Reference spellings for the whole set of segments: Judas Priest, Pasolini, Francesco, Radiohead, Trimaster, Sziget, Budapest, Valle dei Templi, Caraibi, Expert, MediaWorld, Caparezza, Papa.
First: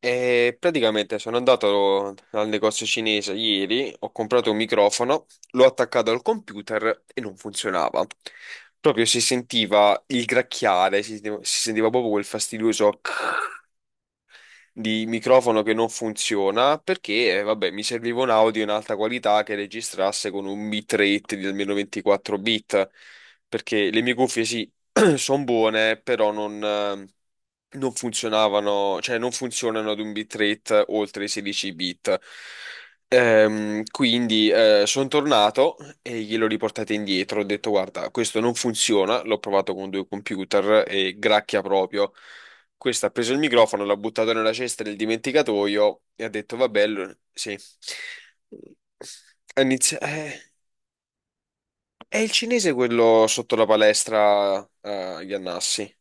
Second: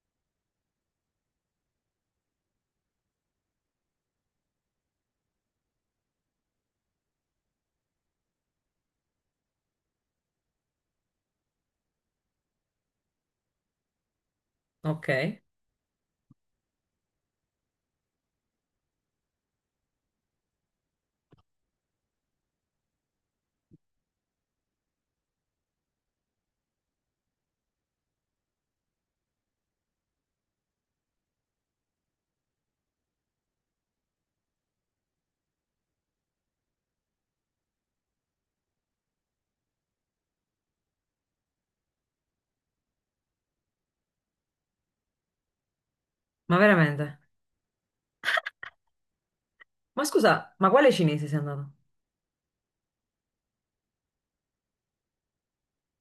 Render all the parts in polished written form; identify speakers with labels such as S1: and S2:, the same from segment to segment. S1: E praticamente sono andato al negozio cinese ieri, ho comprato un microfono, l'ho attaccato al computer e non funzionava. Proprio si sentiva il gracchiare, si sentiva proprio quel fastidioso di
S2: Ok,
S1: microfono che non funziona perché, vabbè, mi serviva un audio in alta qualità che registrasse con un bitrate di almeno 24 bit, perché le mie cuffie sì, sono buone, però non funzionavano, cioè non funzionano ad un bitrate oltre i 16 bit. Quindi sono tornato e glielo riportate indietro. Ho detto: Guarda, questo non funziona. L'ho provato con due computer e gracchia proprio. Questo ha preso il microfono, l'ha buttato nella cesta del dimenticatoio e ha detto:
S2: ma
S1: Vabbè,
S2: veramente?
S1: sì. Ha inizi-
S2: Ma
S1: eh,
S2: scusa, ma quale cinese sei andato?
S1: è il cinese quello sotto la palestra a Iannassi.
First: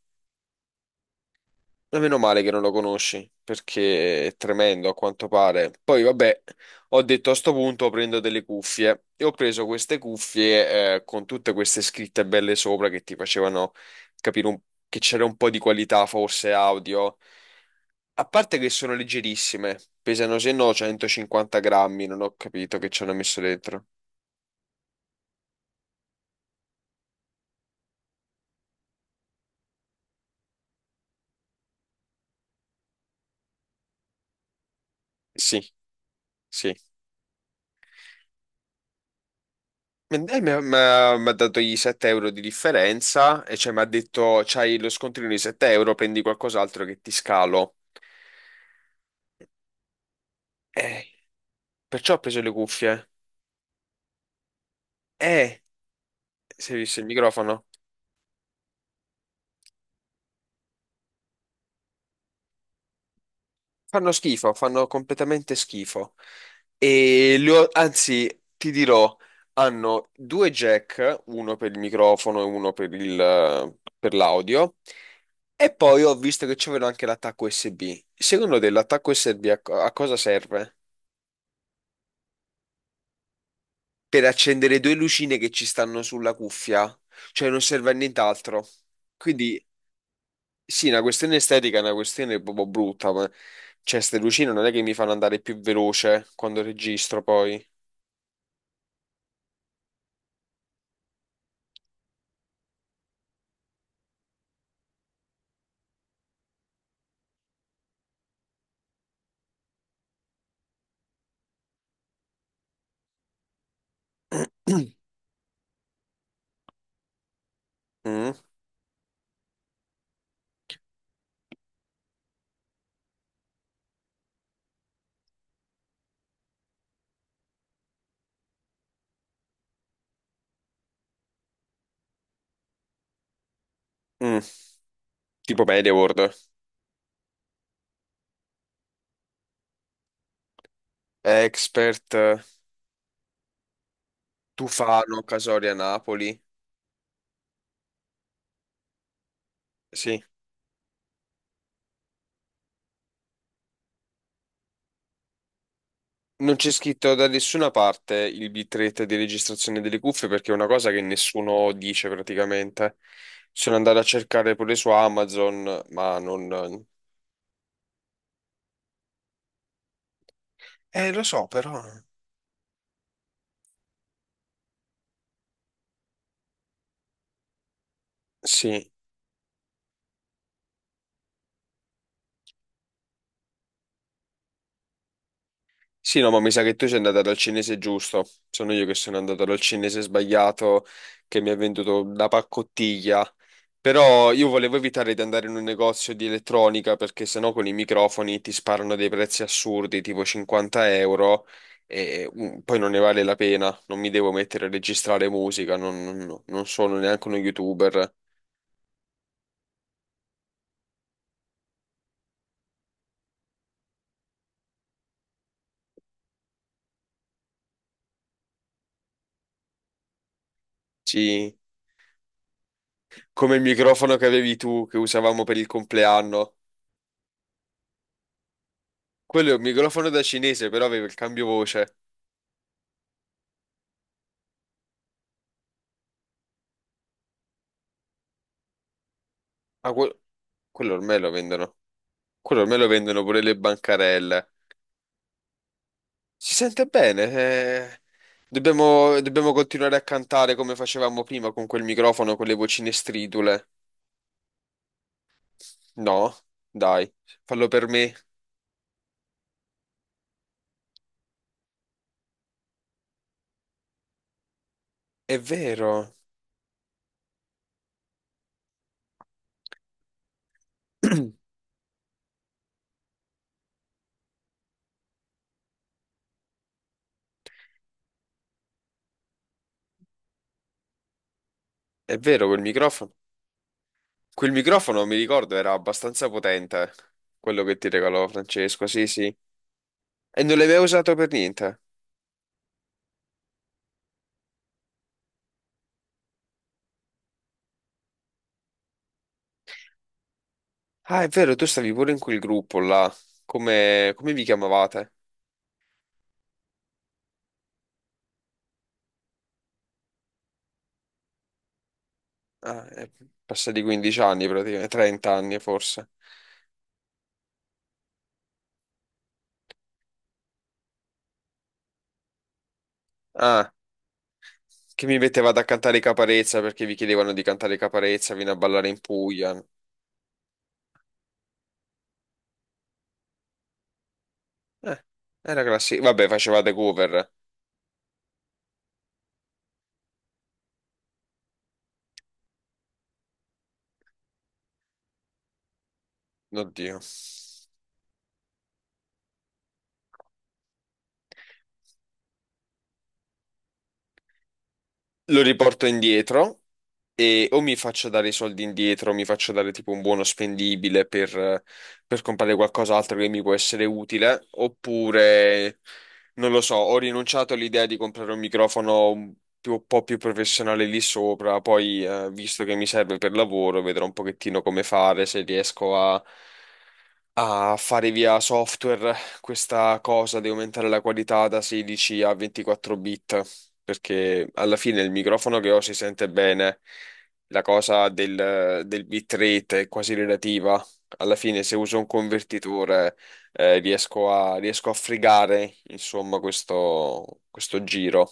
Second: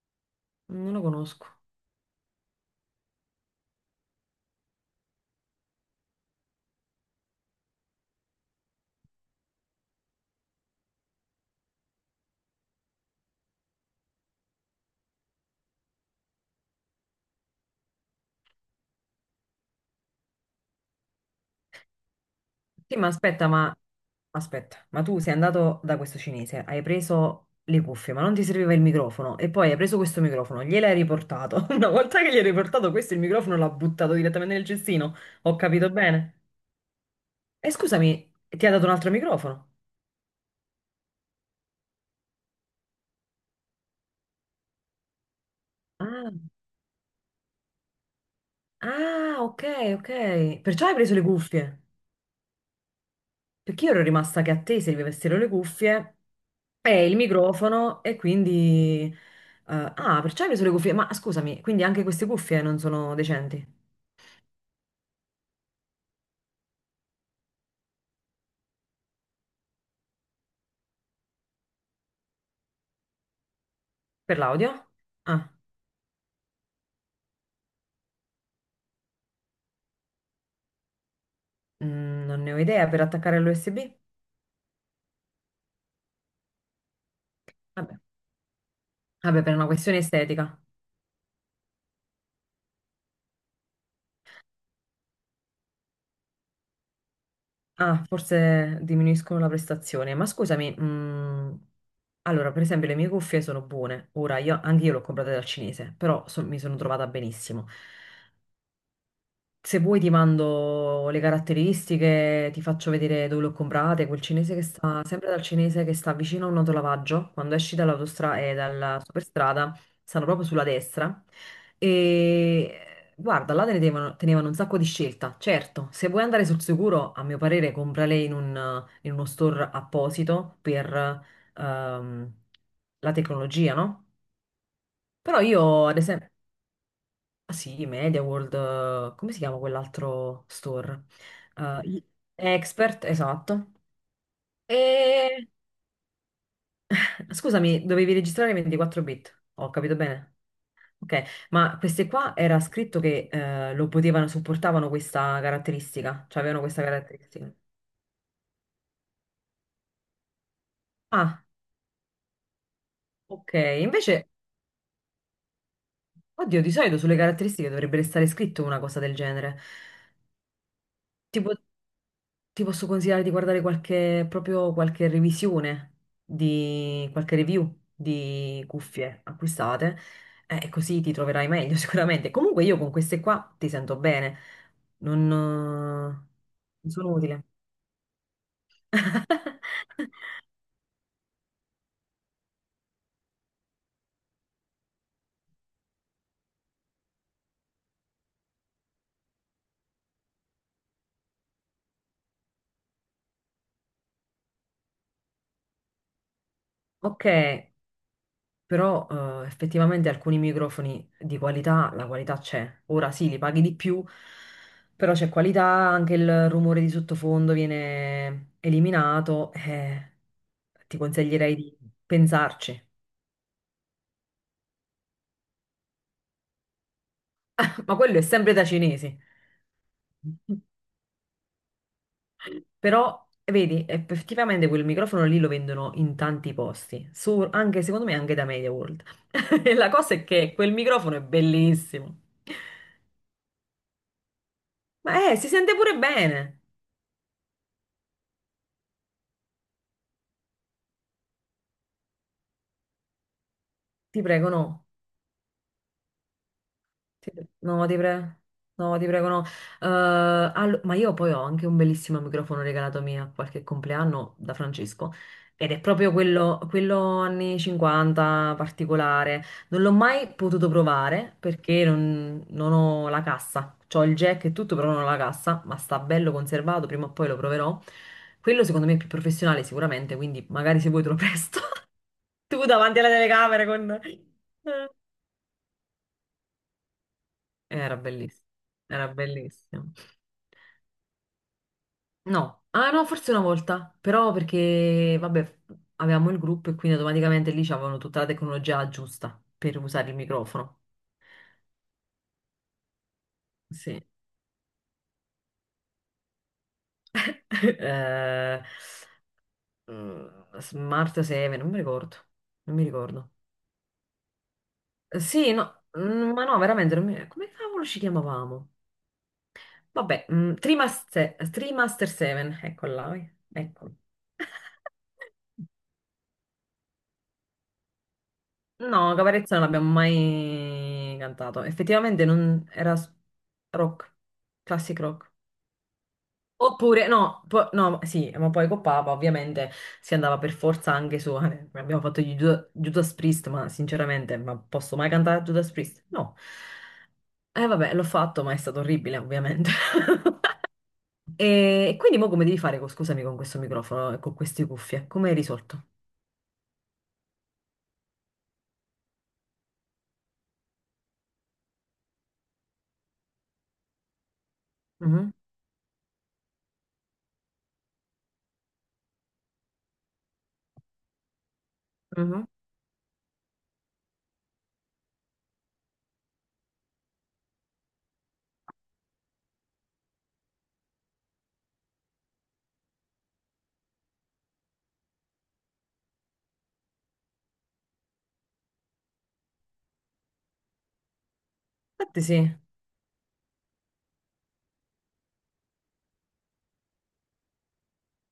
S2: Non lo conosco.
S1: Ma meno male che non lo conosci, perché è tremendo a quanto pare. Poi, vabbè, ho detto a sto punto prendo delle cuffie e ho preso queste cuffie con tutte queste scritte belle sopra che ti facevano capire che c'era un po' di qualità, forse audio. A parte che sono leggerissime, pesano se no 150 grammi, non ho capito che
S2: Sì,
S1: ci
S2: ma
S1: hanno messo
S2: aspetta, ma
S1: dentro.
S2: aspetta, ma tu sei andato da questo cinese, hai preso le cuffie, ma non ti serviva il microfono e poi hai preso questo microfono, gliel'hai riportato. Una volta che gli hai riportato questo, il microfono l'ha buttato direttamente nel cestino. Ho
S1: Sì,
S2: capito bene?
S1: sì.
S2: E scusami, ti ha dato un altro microfono?
S1: Ma dai, Mi ha dato i 7 euro di differenza e cioè mi ha detto c'hai lo scontrino di 7 euro, prendi
S2: Ah,
S1: qualcos'altro che ti scalo.
S2: ah, ok, ok. Perciò hai
S1: Eh,
S2: preso le cuffie?
S1: perciò ho preso le cuffie.
S2: Perché io ero rimasta che a te servivessero le
S1: Eh,
S2: cuffie
S1: si è visto il
S2: e il
S1: microfono?
S2: microfono e quindi... perciò hai preso le cuffie. Ma scusami, quindi anche queste cuffie non sono decenti
S1: Fanno schifo, fanno completamente schifo. Anzi, ti dirò, hanno due jack, uno per il microfono e uno per per
S2: per l'audio?
S1: l'audio.
S2: Ah,
S1: E poi ho visto che c'avevano anche l'attacco USB. Secondo te l'attacco USB a cosa serve?
S2: non ne ho idea, per attaccare all'USB?
S1: Per accendere due lucine che ci stanno sulla cuffia, cioè non serve a
S2: Vabbè.
S1: nient'altro.
S2: Vabbè, per
S1: Quindi
S2: una questione estetica.
S1: sì, una questione estetica è una questione proprio brutta, ma cioè, queste lucine non è che mi fanno andare più veloce quando registro poi.
S2: Ah, forse diminuiscono la prestazione. Ma scusami, allora, per esempio, le mie cuffie sono buone. Ora, io, anche io le ho comprate dal cinese, però mi sono trovata benissimo. Se vuoi ti mando le caratteristiche, ti faccio vedere dove le ho comprate, quel
S1: Mm,
S2: cinese che sta, sempre dal cinese che sta vicino a un autolavaggio, quando esci
S1: mm.
S2: dall'autostrada e dalla superstrada, stanno proprio sulla destra. E guarda, là te ne tenevano, tenevano un sacco di scelta. Certo, se vuoi andare sul sicuro, a mio parere, comprale in uno store apposito per ehm, la tecnologia, no? Però
S1: Tipo
S2: io,
S1: media
S2: ad esempio...
S1: world.
S2: Ah, sì, MediaWorld, come si chiama quell'altro store? Eh,
S1: Expert,
S2: i- Expert, esatto.
S1: Tufano,
S2: E
S1: Casoria, Napoli.
S2: scusami, dovevi registrare 24 bit, ho capito
S1: Sì.
S2: bene? Ok, ma queste qua era scritto che lo potevano, supportavano questa caratteristica, cioè
S1: Non
S2: avevano
S1: c'è
S2: questa
S1: scritto da
S2: caratteristica.
S1: nessuna parte il bitrate di registrazione delle cuffie perché è una cosa che
S2: Ah,
S1: nessuno dice praticamente.
S2: ok,
S1: Sono andato a
S2: invece,
S1: cercare pure su Amazon, ma
S2: oddio, di
S1: non...
S2: solito sulle caratteristiche dovrebbe stare scritto una cosa del genere.
S1: Lo so,
S2: Tipo.
S1: però...
S2: Ti posso consigliare di guardare qualche, proprio qualche revisione di qualche review di
S1: Sì.
S2: cuffie acquistate, e così ti troverai meglio sicuramente. Comunque io con queste qua ti sento bene, non, eh,
S1: Sì, no, ma mi sa che tu
S2: non
S1: sei
S2: sono
S1: andata dal
S2: utile.
S1: cinese giusto. Sono io che sono andato dal cinese sbagliato che mi ha venduto la paccottiglia. Però io volevo evitare di andare in un negozio di elettronica perché sennò con i microfoni ti sparano dei prezzi assurdi, tipo 50 euro, e poi non ne vale la pena. Non mi devo mettere a registrare musica, no, non sono
S2: Ok,
S1: neanche uno youtuber.
S2: però effettivamente alcuni microfoni di qualità, la qualità c'è. Ora sì, li paghi di più, però c'è qualità, anche il rumore di sottofondo viene eliminato. Ti consiglierei
S1: Sì,
S2: di pensarci.
S1: come il microfono che avevi tu, che usavamo per il compleanno.
S2: Ma quello è sempre da cinesi.
S1: Quello è un microfono da cinese, però aveva il cambio voce.
S2: Però, vedi, effettivamente quel microfono lì lo vendono in tanti posti, anche secondo me anche da Media World. E la
S1: Ah,
S2: cosa
S1: que-
S2: è che quel
S1: Quello
S2: microfono
S1: ormai
S2: è
S1: lo vendono.
S2: bellissimo.
S1: Quello ormai lo vendono pure le bancarelle.
S2: Ma si sente pure
S1: Si
S2: bene.
S1: sente bene. Dobbiamo continuare a cantare come facevamo prima con quel microfono, con le vocine stridule.
S2: Ti prego, no.
S1: No, dai,
S2: Ti-
S1: fallo
S2: No,
S1: per
S2: ti
S1: me.
S2: prego. No, ti prego, no. Ma io poi ho anche un bellissimo microfono regalato mio a qualche compleanno da Francesco.
S1: È
S2: Ed è proprio
S1: vero,
S2: quello, quello anni 50 particolare. Non l'ho mai potuto provare perché non ho la cassa. C'ho il jack e tutto, però non ho la cassa, ma sta bello conservato, prima o poi lo proverò. Quello secondo me è più professionale sicuramente, quindi magari se vuoi te lo presto.
S1: è vero quel
S2: Tu davanti alla
S1: microfono.
S2: telecamera con...
S1: Quel microfono, mi ricordo, era abbastanza potente. Quello che ti
S2: Era
S1: regalò
S2: bellissimo,
S1: Francesco, sì,
S2: era
S1: sì.
S2: bellissimo.
S1: E non l'hai mai usato per niente.
S2: No, ah no, forse una volta, però perché, vabbè, avevamo il gruppo e quindi automaticamente lì c'avevano tutta la tecnologia giusta per usare il microfono.
S1: Ah, è vero, tu stavi pure in quel gruppo là.
S2: Sì.
S1: Come, come vi chiamavate?
S2: Eh, Smart 7, non mi ricordo, non mi
S1: Ah, è
S2: ricordo.
S1: passati 15 anni praticamente, 30 anni forse.
S2: Veramente, non mi- come cavolo ci chiamavamo? Vabbè, Trimaster, Trimaster 7, eccola,
S1: Ah.
S2: ecco.
S1: Che mi mettevate a cantare i Caparezza perché vi chiedevano di cantare i Caparezza, vieni a ballare in
S2: No, Caparezza
S1: Puglia.
S2: non l'abbiamo mai cantato. Effettivamente non era rock,
S1: Eh,
S2: classic rock.
S1: era classico. Vabbè, facevate
S2: Oppure,
S1: cover.
S2: no, no, sì, ma poi con Papa ovviamente si andava per forza anche su. Abbiamo fatto gli Judas Priest, ma sinceramente, ma posso mai cantare Judas Priest? No.
S1: Oddio.
S2: Eh vabbè, l'ho fatto, ma è stato orribile, ovviamente. E quindi mo come devi fare, scusami, con questo microfono e con queste cuffie? Come hai
S1: Lo riporto
S2: risolto?
S1: indietro. E o mi faccio dare i soldi indietro, o mi faccio dare tipo un buono spendibile per comprare qualcos'altro che mi può essere utile,
S2: Mhm,
S1: oppure non lo so, ho rinunciato all'idea di comprare un microfono un po' più professionale lì sopra, poi
S2: mhm.
S1: visto che mi serve per lavoro, vedrò un pochettino come fare, se riesco a fare via software questa cosa di aumentare la qualità da 16 a 24 bit, perché alla fine il microfono che ho si sente bene, la cosa del bitrate è quasi relativa. Alla fine se uso un
S2: Infatti sì.
S1: convertitore riesco a fregare, insomma, questo giro.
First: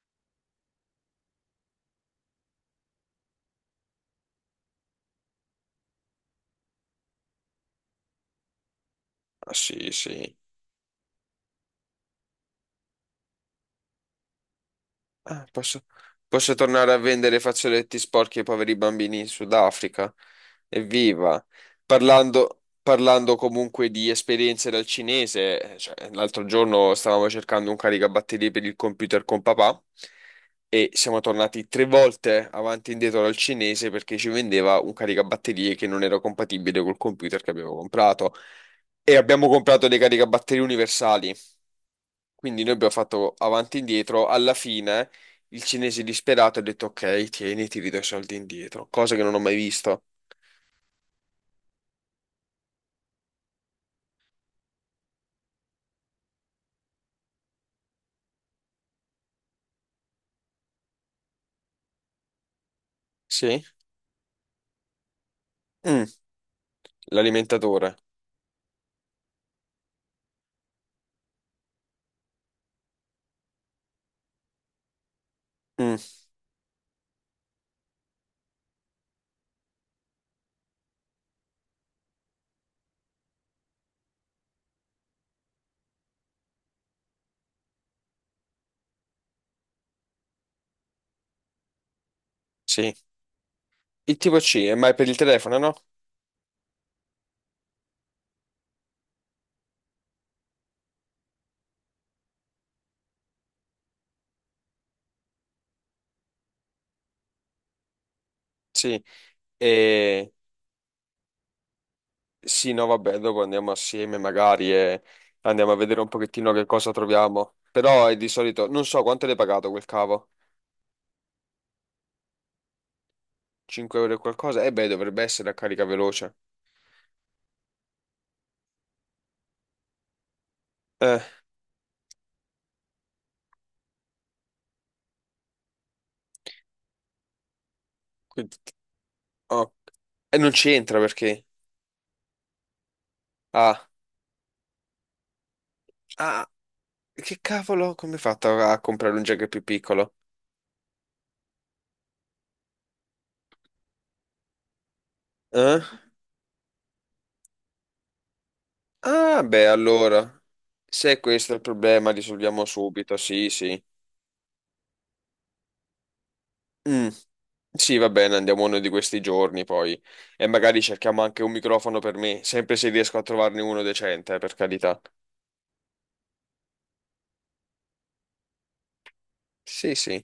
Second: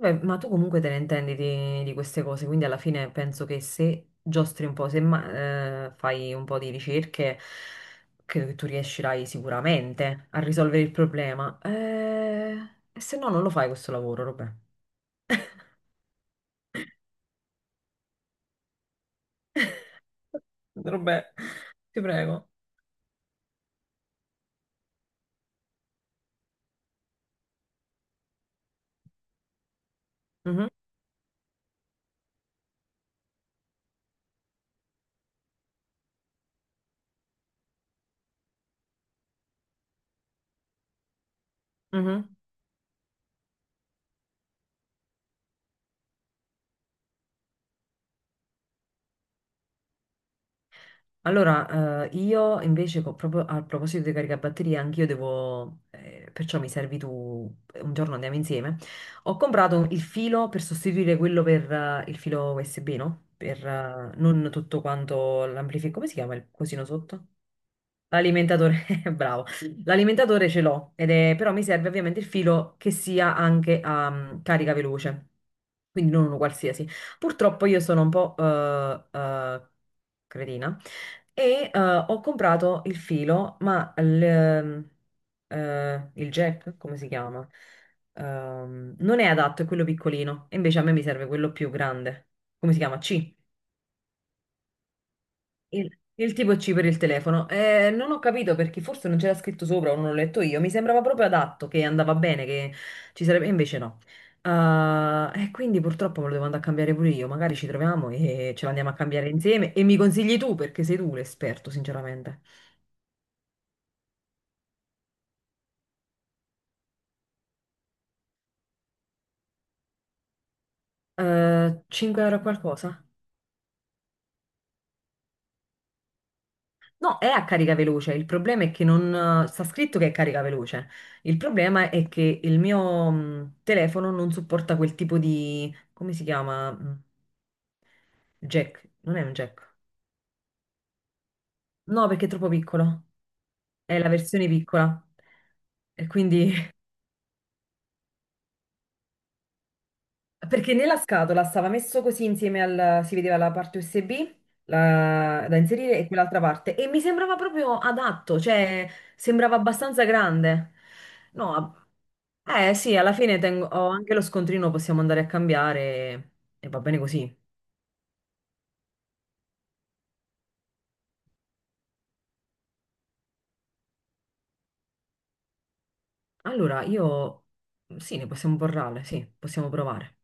S2: Beh, ma tu comunque te ne intendi di queste cose, quindi alla fine penso che se giostri un po', se ma- fai un po' di ricerche, credo che tu riuscirai
S1: Ah, sì,
S2: sicuramente
S1: sì.
S2: a risolvere il problema. E se no non lo fai questo lavoro, Robè.
S1: Ah, posso tornare a vendere fazzoletti sporchi ai poveri bambini in Sudafrica?
S2: Robè,
S1: Evviva!
S2: ti prego.
S1: Parlando comunque di esperienze dal cinese, cioè, l'altro giorno stavamo cercando un caricabatterie per il computer con papà
S2: Mhm,
S1: e siamo tornati tre volte avanti e indietro dal cinese perché ci vendeva un caricabatterie che non era compatibile col computer che avevo comprato. E abbiamo comprato dei caricabatterie universali.
S2: mhm.
S1: Quindi noi abbiamo fatto avanti e indietro. Alla fine il cinese disperato ha detto: Ok, tieni, ti ridò i soldi indietro. Cosa che non ho mai visto.
S2: Allora, io invece, proprio a proposito dei caricabatterie, anch'io devo, perciò mi servi tu, un giorno andiamo insieme. Ho comprato il filo per sostituire quello per il filo USB, no?
S1: Sì?
S2: Per non tutto quanto l'amplificatore,
S1: Mm,
S2: come si chiama il cosino sotto?
S1: l'alimentatore.
S2: L'alimentatore, bravo. L'alimentatore ce l'ho, però mi serve ovviamente il filo che sia anche a carica veloce,
S1: Mm,
S2: quindi non uno qualsiasi. Purtroppo io sono un po' cretina e ho comprato il filo, il jack, come si chiama? Non è adatto, è quello piccolino. E invece a me mi serve quello più grande. Come si
S1: sì.
S2: chiama? C.
S1: Il tipo C, ma è per il telefono, no?
S2: Il tipo C per il telefono. Non ho capito perché forse non c'era scritto sopra o non l'ho letto io. Mi sembrava proprio adatto, che andava bene, che ci sarebbe... e invece no. Ah, e quindi purtroppo me lo devo andare a cambiare pure io. Magari ci troviamo e ce lo andiamo a
S1: Sì.
S2: cambiare insieme. E mi
S1: E
S2: consigli tu, perché sei tu l'esperto, sinceramente.
S1: sì, no, vabbè, dopo andiamo assieme magari e andiamo a vedere un pochettino che cosa troviamo. Però è di solito, non so quanto l'hai pagato quel cavo.
S2: 5 € qualcosa?
S1: 5 euro e qualcosa? Eh beh, dovrebbe essere a carica veloce.
S2: No, è a carica veloce. Il problema è che non... sta scritto che è carica veloce.
S1: Eh,
S2: Il problema è che il mio telefono non supporta quel tipo di... Come si chiama?
S1: quindi...
S2: Jack. Non è un jack.
S1: oh. E non c'entra perché...
S2: No, perché è troppo piccolo.
S1: Ah.
S2: È la versione piccola. E
S1: Ah,
S2: quindi
S1: che cavolo, come hai fatto a comprare un jack più piccolo?
S2: perché nella scatola stava messo così insieme al... si vedeva la parte USB la- da
S1: Eh?
S2: inserire e quell'altra parte e mi sembrava proprio adatto, cioè
S1: Ah,
S2: sembrava
S1: beh,
S2: abbastanza
S1: allora,
S2: grande.
S1: se questo è il
S2: No,
S1: problema, risolviamo
S2: eh sì, alla
S1: subito,
S2: fine
S1: sì,
S2: tengo...
S1: sì.
S2: ho anche lo scontrino, possiamo andare a cambiare e va bene
S1: Mm,
S2: così.
S1: sì, va bene, andiamo uno di questi giorni poi. E magari cerchiamo anche un microfono per me, sempre se riesco a trovarne uno decente, per carità.
S2: Allora, io sì, ne possiamo parlare, sì, possiamo
S1: Sì,
S2: provare.
S1: sì.